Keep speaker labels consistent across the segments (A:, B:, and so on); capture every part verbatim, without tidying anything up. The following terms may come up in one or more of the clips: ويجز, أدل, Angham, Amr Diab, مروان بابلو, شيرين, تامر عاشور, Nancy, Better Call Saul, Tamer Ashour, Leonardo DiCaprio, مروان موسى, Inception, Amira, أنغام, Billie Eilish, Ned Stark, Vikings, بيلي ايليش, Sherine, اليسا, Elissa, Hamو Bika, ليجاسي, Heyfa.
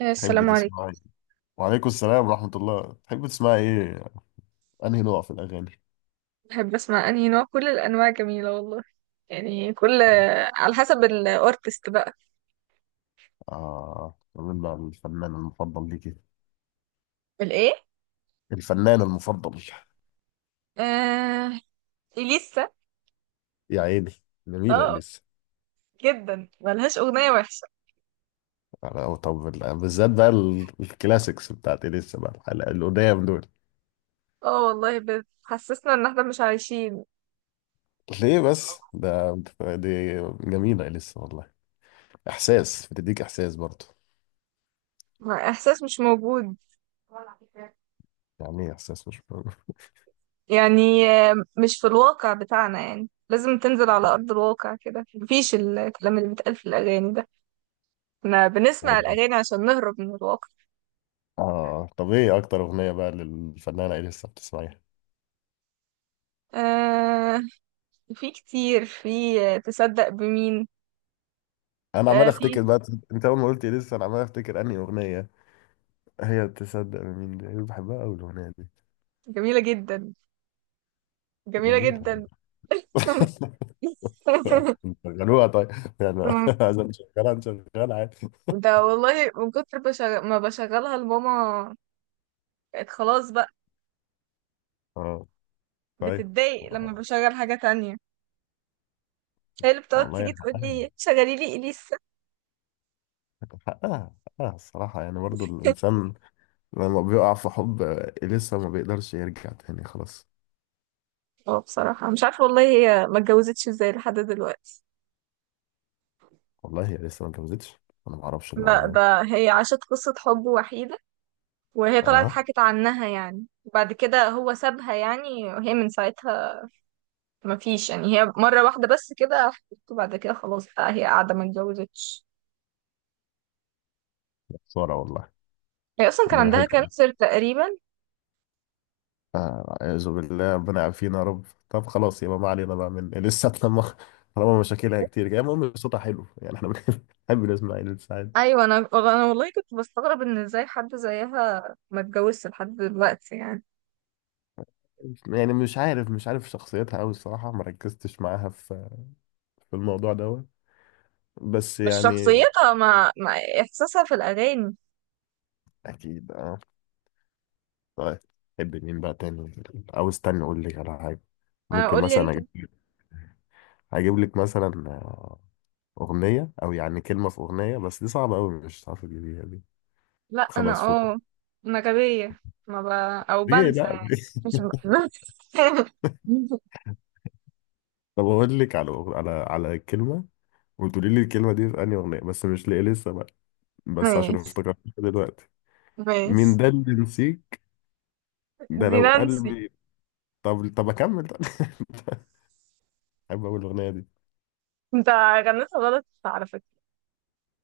A: آه،
B: تحب
A: السلام عليكم.
B: تسمعي وعليكم السلام ورحمة الله. تحب تسمعي ايه؟ انهي نوع في الاغاني؟
A: بحب اسمع انهي نوع، كل الانواع جميله والله، يعني كل
B: اه.
A: على حسب الارتست بقى.
B: آه، مين بقى الفنان المفضل ليكي؟
A: الايه؟
B: الفنان المفضل.
A: آه... اليسا.
B: يا عيني، جميلة
A: اه،
B: اليسا.
A: جدا ملهاش اغنيه وحشه.
B: أنا- طب ال- بالذات بقى ال- الكلاسيكس بتاعت اليسا بقى الحلقة- القدام دول.
A: اه والله، بتحسسنا ان احنا مش عايشين.
B: ليه بس ده؟ دي جميلة اليسا والله. احساس، بتديك احساس برضه.
A: احساس مش موجود.
B: يعني ايه احساس مش
A: يعني آه، مش في الواقع بتاعنا، يعني لازم تنزل على ارض الواقع كده، مفيش الكلام اللي بيتقال في الاغاني ده. احنا
B: اه.
A: بنسمع الاغاني عشان نهرب من الواقع.
B: آه، طب ايه اكتر اغنية بقى للفنانة اليسا بتسمعيها؟
A: آه... في كتير، في تصدق بمين.
B: انا عمال
A: آه في.
B: افتكر بقى. انت اول ما قلت إيه لسه انا عمال افتكر انهي اغنيه. هي تصدق من مين دي، أنا بحبها قوي الاغنيه دي.
A: جميلة جدا، جميلة
B: جميله أوي.
A: جدا.
B: نشغلوها طيب. يعني عايز نشغلها، نشغلها عادي.
A: ده والله من كتر بشغ... ما بشغلها لماما. بقت خلاص بقى.
B: اه، طيب.
A: بتتضايق لما بشغل حاجة تانية، هي اللي بتقعد
B: والله
A: تيجي تقول
B: حقها،
A: لي شغلي لي إليسا.
B: حقها حقها الصراحه، يعني برضو الانسان لما بيقع في حب لسه ما بيقدرش يرجع تاني، خلاص.
A: اه، بصراحة مش عارفة والله، هي ما اتجوزتش ازاي لحد دلوقتي.
B: والله هي لسه ما اتجوزتش؟ انا ما اعرفش
A: لا،
B: المعلومه دي.
A: ده هي عاشت قصة حب وحيدة، وهي طلعت
B: اه،
A: حكت عنها يعني. بعد كده هو سابها يعني، وهي من ساعتها ما فيش، يعني هي مرة واحدة بس كده حبيبته، بعد كده خلاص بقى هي قاعدة ما اتجوزتش.
B: خساره والله.
A: هي أصلا كان
B: انا
A: عندها
B: بحب
A: كانسر تقريبا.
B: أعوذ بالله، ربنا يعافينا يا رب. طب خلاص يبقى ما علينا بقى من لسه لما. طالما مشاكلها كتير كده، المهم صوتها حلو يعني، احنا بنحب نسمع عيلة سعيد.
A: أيوة، أنا أنا والله كنت بستغرب إن إزاي حد زيها ما اتجوزش لحد دلوقتي يعني.
B: يعني مش عارف مش عارف شخصيتها أوي الصراحة، ما ركزتش معاها في في الموضوع دوت، بس
A: مش
B: يعني.
A: شخصيتها مع, مع إحساسها في الأغاني.
B: أكيد أه. طيب، تحب مين بقى تاني؟ أو استنى أقول لك على حاجة،
A: أنا
B: ممكن
A: أقول لي
B: مثلا
A: أنت.
B: أجيب لك أجيب لك مثلا آه، أغنية أو يعني كلمة في أغنية. بس دي صعبة أوي، مش هتعرفي تجيبيها دي.
A: لأ، أنا.
B: خلاص فوق.
A: أه أنا غبية. ما ب... أو
B: ليه
A: بنسى
B: لا
A: يعني. مش ب...
B: طب اقول لك على على على كلمه، وتقولي لي الكلمه دي في انهي اغنيه. بس مش لاقي لسه بقى، بس عشان
A: ماشي،
B: افتكرتها دلوقتي. مين
A: ماشي.
B: ده اللي نسيك، ده
A: دي
B: لو
A: نانسي.
B: قلبي. طب طب اكمل طب احب اقول الاغنيه دي.
A: أنت غنيتها غلط على فكرة.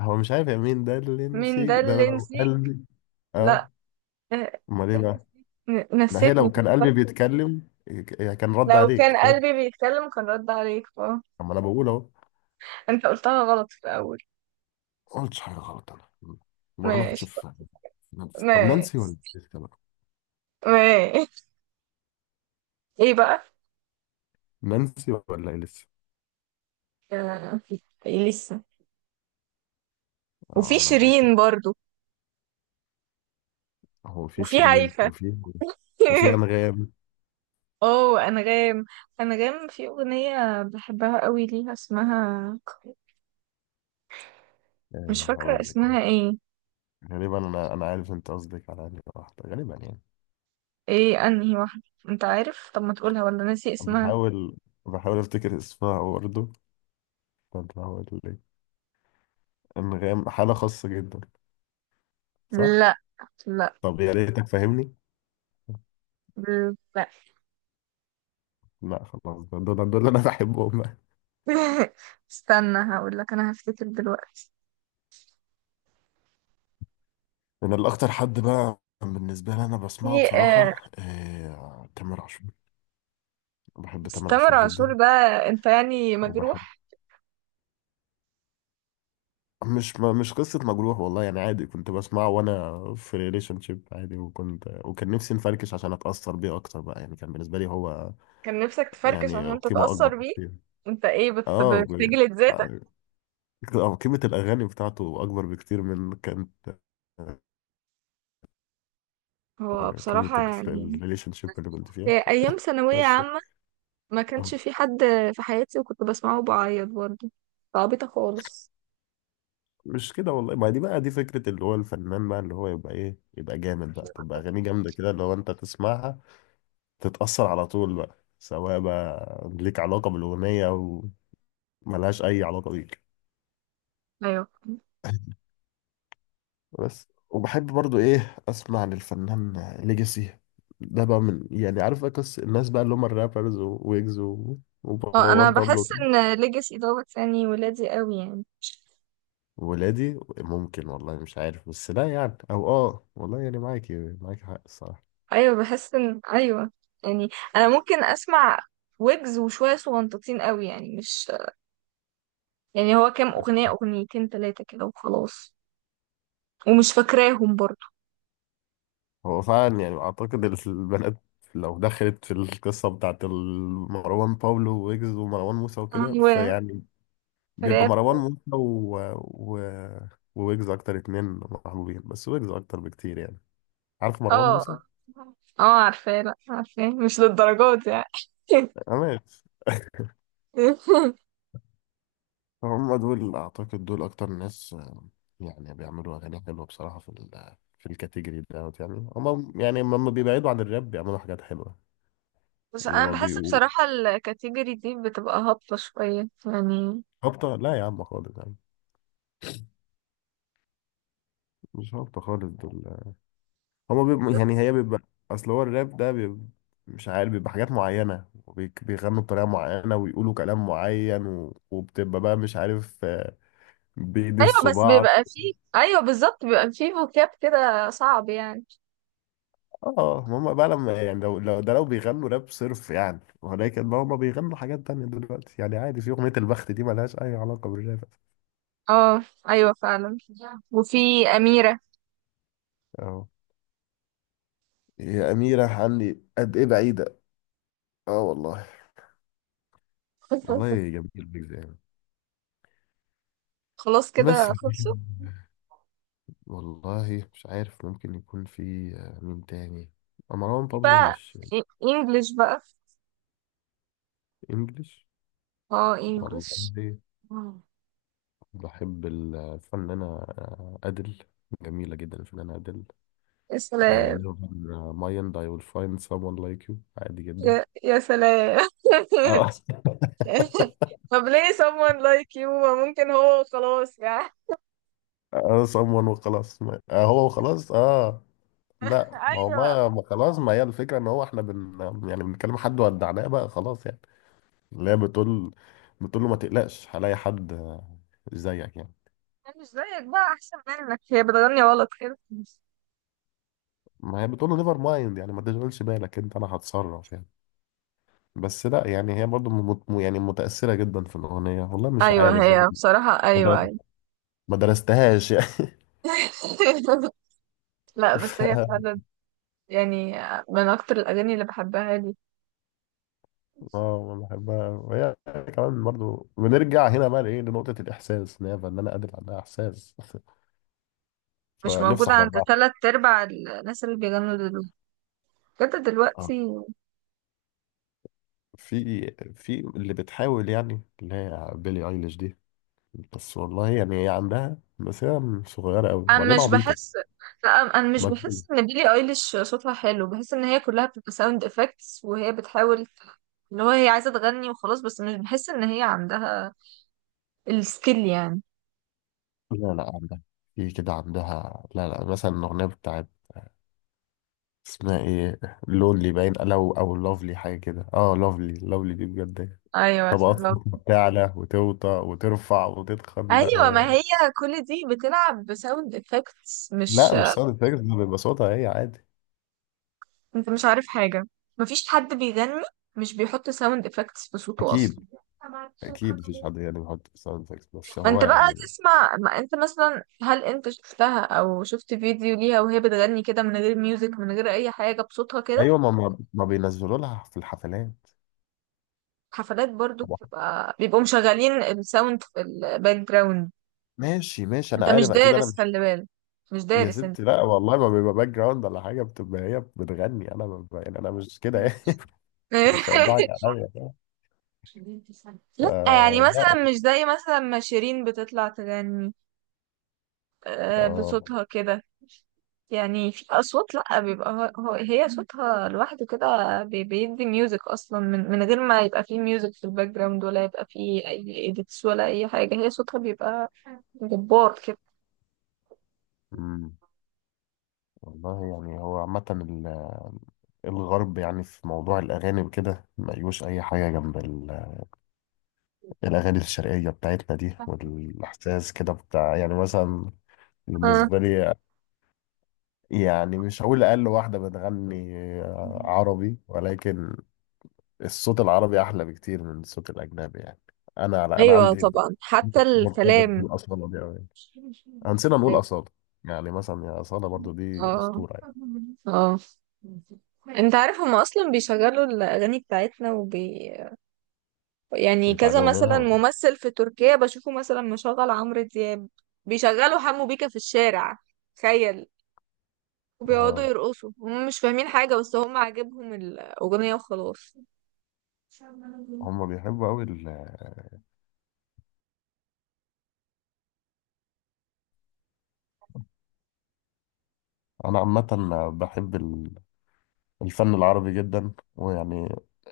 B: هو مش عارف يا مين ده اللي
A: مين ده
B: نسيك ده
A: اللي
B: لو
A: نسي؟
B: قلبي. اه،
A: لا. آه.
B: امال ايه
A: إيه،
B: بقى؟
A: ن-
B: ما هي لو
A: نسيتني في
B: كان
A: الفرق.
B: قلبي بيتكلم ك- كان رد
A: لو كان
B: عليك بس.
A: قلبي بيتكلم كان رد عليك، اه.
B: اما انا بقول اهو.
A: انت قلتها غلط في الأول.
B: ما قلتش حاجه غلط انا، ما غلطتش
A: ماشي،
B: في في نانسي؟ طب نانسي ولا
A: ماشي،
B: لسه بقى؟
A: ماشي. ايه بقى؟
B: نانسي ولا إيه لسه؟
A: آه، ايه لسه. وفي
B: اه، انا معاك.
A: شيرين برضو،
B: هو في
A: وفي
B: شيرين
A: هيفا.
B: وفي وفي أنغام.
A: اوه، انغام. انغام في اغنية بحبها قوي ليها اسمها، مش
B: آه،
A: فاكرة
B: هقول لك أهو.
A: اسمها ايه.
B: غالبا أنا أنا عارف أنت قصدك على أنهي واحدة غالبا يعني.
A: ايه، انهي واحدة؟ انت عارف؟ طب ما تقولها، ولا ناسي اسمها؟
B: بحاول بحاول أفتكر اسمها برضه. طب هقول لك، أنغام حالة خاصة جدا، صح؟
A: لا، لا،
B: طب يا ريتك فاهمني.
A: لا.
B: لا خلاص، دول دول دول أنا بحبهم بقى.
A: استنى، هقول لك، انا هفتكر دلوقتي.
B: أنا الأكتر حد بقى بالنسبة لي أنا بسمعه
A: في. آه،
B: بصراحة آه، تامر عاشور. بحب
A: بس
B: تامر
A: تامر
B: عاشور
A: عاشور
B: جدا.
A: ده، انت يعني
B: وبحب.
A: مجروح؟
B: مش ما مش قصة مجروح والله يعني، عادي كنت بسمعه وانا في ريليشن شيب عادي. وكنت وكان نفسي نفركش عشان اتأثر بيه اكتر بقى يعني، كان بالنسبة لي هو
A: كان نفسك تفركش
B: يعني
A: عشان
B: قيمة اكبر
A: تتأثر بيه؟
B: بكتير.
A: انت ايه، بت-
B: اه ب-
A: بتجلد ذاتك؟
B: آه، آه، قيمة الاغاني بتاعته اكبر بكتير من كانت
A: هو
B: آه، قيمة
A: بصراحة يعني،
B: الريليشن شيب اللي كنت فيها.
A: في ايام ثانوية
B: بس.
A: عامة ما
B: آه،
A: كانش في حد في حياتي، وكنت بسمعه وبعيط برضه، فعبيطة خالص.
B: مش كده والله. ما دي بقى دي فكرة اللي هو الفنان بقى، اللي هو يبقى ايه، يبقى جامد بقى، تبقى اغانيه جامدة كده اللي هو انت تسمعها تتأثر على طول بقى، سواء بقى ليك علاقة بالأغنية أو ملهاش أي علاقة بيك.
A: ايوه.
B: بس. وبحب برضو إيه أسمع للفنان ليجاسي. ده بقى من يعني عارف أكس الناس بقى اللي هم الرابرز، وويجز و-
A: اه، انا
B: ومروان
A: بحس
B: بابلو.
A: ان ليجاسي دوت يعني ولادي قوي يعني.
B: ولادي ممكن والله، مش عارف. بس لا يعني، أو آه والله يعني معاكي معاكي حق الصراحة.
A: ايوه، بحس ان، ايوه يعني. انا ممكن اسمع ويجز وشويه صغنططين قوي يعني، مش يعني، هو كام اغنيه، اغنيتين ثلاثه كده وخلاص. ومش فاكراهم برضو.
B: هو فعلا يعني أعتقد البنات لو دخلت في القصة بتاعت مروان باولو، ويجز ومروان موسى وكده،
A: ايوه،
B: فيعني بيبقى
A: راب.
B: مروان موسى و... و... وويجز اكتر اتنين محبوبين، بس ويجز اكتر بكتير يعني. عارف
A: اه،
B: مروان موسى.
A: اه. آه، عارفاه. لا، عارفاه مش للدرجات يعني.
B: انا. هم دول اعتقد، دول اكتر ناس آه، يعني بيعملوا اغاني حلوه بصراحه في ال في الكاتيجوري دوت يعني. هم يعني لما بيبعدوا عن الراب بيعملوا حاجات حلوه
A: بس
B: اللي
A: انا
B: ما
A: بحس
B: بيبقوا.
A: بصراحه، الكاتيجوري دي بتبقى هابطه شويه يعني.
B: هابطه لا يا عم، خالص يعني. مش هابطه خالص دول، هما بيبقوا يعني، هي بيبقى، اصل هو الراب ده بيبقى مش عارف، بيبقى حاجات معينة، وبيك- بيغنوا بطريقة معينة ويقولوا كلام معين و... وبتبقى بقى مش عارف آه،
A: ايوه،
B: بيدسوا
A: بس
B: بعض.
A: بيبقى فيه، ايوه بالظبط، بيبقى فيه فوكاب كده صعب يعني.
B: اه هما بقى لما يعني لو, لو ده لو بيغنوا راب صرف يعني، ولكن بقى هما بيغنوا حاجات تانية دلوقتي يعني، عادي. في أغنية البخت دي ملهاش أي علاقة بالراب.
A: اه، ايوه فعلا. وفي اميره.
B: اه. يا أميرة عني قد إيه بعيدة. اه والله،
A: بس
B: والله جميل بيك يعني.
A: خلاص
B: بس
A: كده، خلصوا.
B: والله مش عارف، ممكن يكون في آه، مين تاني. مروان
A: في
B: بابلو،
A: بقى
B: مش
A: انجلش بقى.
B: انجليش،
A: اه،
B: والله.
A: انجلش. آه.
B: بحب الفنانة آه، أدل. جميلة جدا الفنانة أدل.
A: يا
B: آه،
A: سلام.
B: never mind, I will find someone like you. عادي جدا.
A: يا, يا سلام.
B: اه
A: طب ليه someone like you؟ ما ممكن هو خلاص يعني.
B: اه، someone وخلاص. ما- آه هو وخلاص اه. لا ما هو
A: ايوه،
B: بقى، ما خلاص، ما هي الفكرة ان هو احنا بن يعني بنتكلم حد ودعناه بقى، خلاص يعني. اللي هي بتقول بتقول له ما تقلقش هلاقي حد آه، زيك يعني.
A: أنا مش زيك بقى احسن منك، هي بتغني غلط كده.
B: ما هي بتقول له نيفر مايند يعني ما تشغلش بالك انت، انا هتصرف يعني. بس لا يعني هي برضو مت... يعني متأثرة جدا في الأغنية، والله مش
A: ايوه،
B: عارف
A: هي
B: يعني.
A: بصراحة،
B: ما در-
A: ايوه، ايوه.
B: ما درستهاش يعني
A: لا بس
B: ف...
A: هي فعلا يعني، من اكتر الاغاني اللي بحبها لي.
B: اه، ما بحبها. وهي كمان برضو بنرجع هنا بقى لإيه، لنقطة الإحساس، إن هي فنانة قادرة عندها إحساس
A: مش
B: فنفسي
A: موجودة
B: أحضر
A: عند
B: بقى.
A: تلات ارباع الناس اللي بيغنوا دلوقتي، بجد
B: اه،
A: دلوقتي.
B: في في اللي بتحاول يعني اللي هي بيلي ايليش دي. بس والله يعني هي عندها، بس هي صغيرة قوي
A: انا
B: وبعدين
A: مش بحس.
B: عبيطة
A: لا، انا أنا مش
B: مجنونة.
A: بحس ان بيلي ايليش صوتها حلو، بحس ان هي كلها بتبقى ساوند افكتس وهي بتحاول، اللي هو هي عايزه تغني وخلاص، بس مش بحس ان هي عندها السكيل يعني.
B: لا لا عندها. في كده عندها. لا لا مثلا الأغنية بتاعت اسمها ايه، لونلي باين لو أو لوفلي حاجة كده. اه لوفلي، لوفلي دي بجد
A: ايوه،
B: طبقات
A: فهمت.
B: بتعلى وتوطى وترفع وتتخن. لا
A: ايوه، ما
B: هي.
A: هي كل دي بتلعب بساوند افكتس، مش...
B: لا مش ساوند افكتس، ده بيبقى صوتها هي عادي.
A: انت مش عارف حاجه. مفيش حد بيغني مش بيحط ساوند افكتس في صوته
B: أكيد.
A: اصلا.
B: أكيد مفيش حد يعني بيحط ساوند افكتس، بس
A: ما
B: هو
A: انت بقى
B: يعني.
A: تسمع، ما انت مثلا، هل انت شفتها او شفت فيديو ليها وهي بتغني كده من غير ميوزك، من غير اي حاجة بصوتها كده؟
B: أيوة، ما ما ما بينزلوا لها في الحفلات.
A: حفلات برضو
B: طبعا.
A: بتبقى، بيبقوا مشغلين الساوند في الباك جراوند.
B: ماشي ماشي، أنا
A: انت مش
B: عارف أكيد، أنا
A: دارس،
B: مش.
A: خلي بالك، مش
B: يا
A: دارس انت.
B: ستي لا والله، ما بيبقى باك جراوند ولا حاجة، بتبقى هي بتغني. أنا ببقى يعني، أنا مش كده يعني. مش هيضحك عليا بقى.
A: لا يعني
B: فلا.
A: مثلا، مش زي مثلا ما شيرين بتطلع تغني آه،
B: آه،
A: بصوتها كده. يعني في أصوات، لأ، بيبقى هو هو- هي صوتها لوحده كده. بي- بيدي ميوزك أصلا من, من غير ما يبقى فيه ميوزك في الباك جراوند، ولا يبقى فيه أي إيديتس ولا أي حاجة. هي صوتها بيبقى جبار كده.
B: أمم، والله يعني هو عامة ال- الغرب، يعني في موضوع الأغاني وكده، مليوش أي حاجة جنب ال- الأغاني الشرقية بتاعتنا دي، والإحساس كده بتاع، يعني مثلا
A: اه،
B: بالنسبة لي. يعني مش هقول أقل واحدة بتغني آه، عربي، ولكن الصوت العربي أحلى بكتير من الصوت الأجنبي يعني. أنا أنا
A: أيوة
B: عندي
A: طبعا، حتى
B: مرتبط
A: الكلام.
B: بالأصالة دي أوي، هنسينا نقول
A: أيوة.
B: أصالة. يعني مثلا يا أصالة برضو، دي
A: اه،
B: أسطورة يعني.
A: اه، انت عارف هما اصلا بيشغلوا الاغاني بتاعتنا، وبي... يعني كذا
B: بيتعلموا منها
A: مثلا
B: ولا؟
A: ممثل في تركيا بشوفه مثلا مشغل عمرو دياب. بيشغلوا حمو بيكا في الشارع. تخيل. وبيقعدوا
B: آه،
A: يرقصوا، هم مش فاهمين حاجة، بس هم عاجبهم الأغنية وخلاص. إن
B: هم بيحبوا أوي ال... آه، أنا عامة بحب ال- الفن العربي جدا، ويعني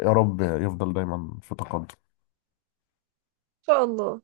B: يا رب يفضل دايما في تقدم.
A: شاء الله.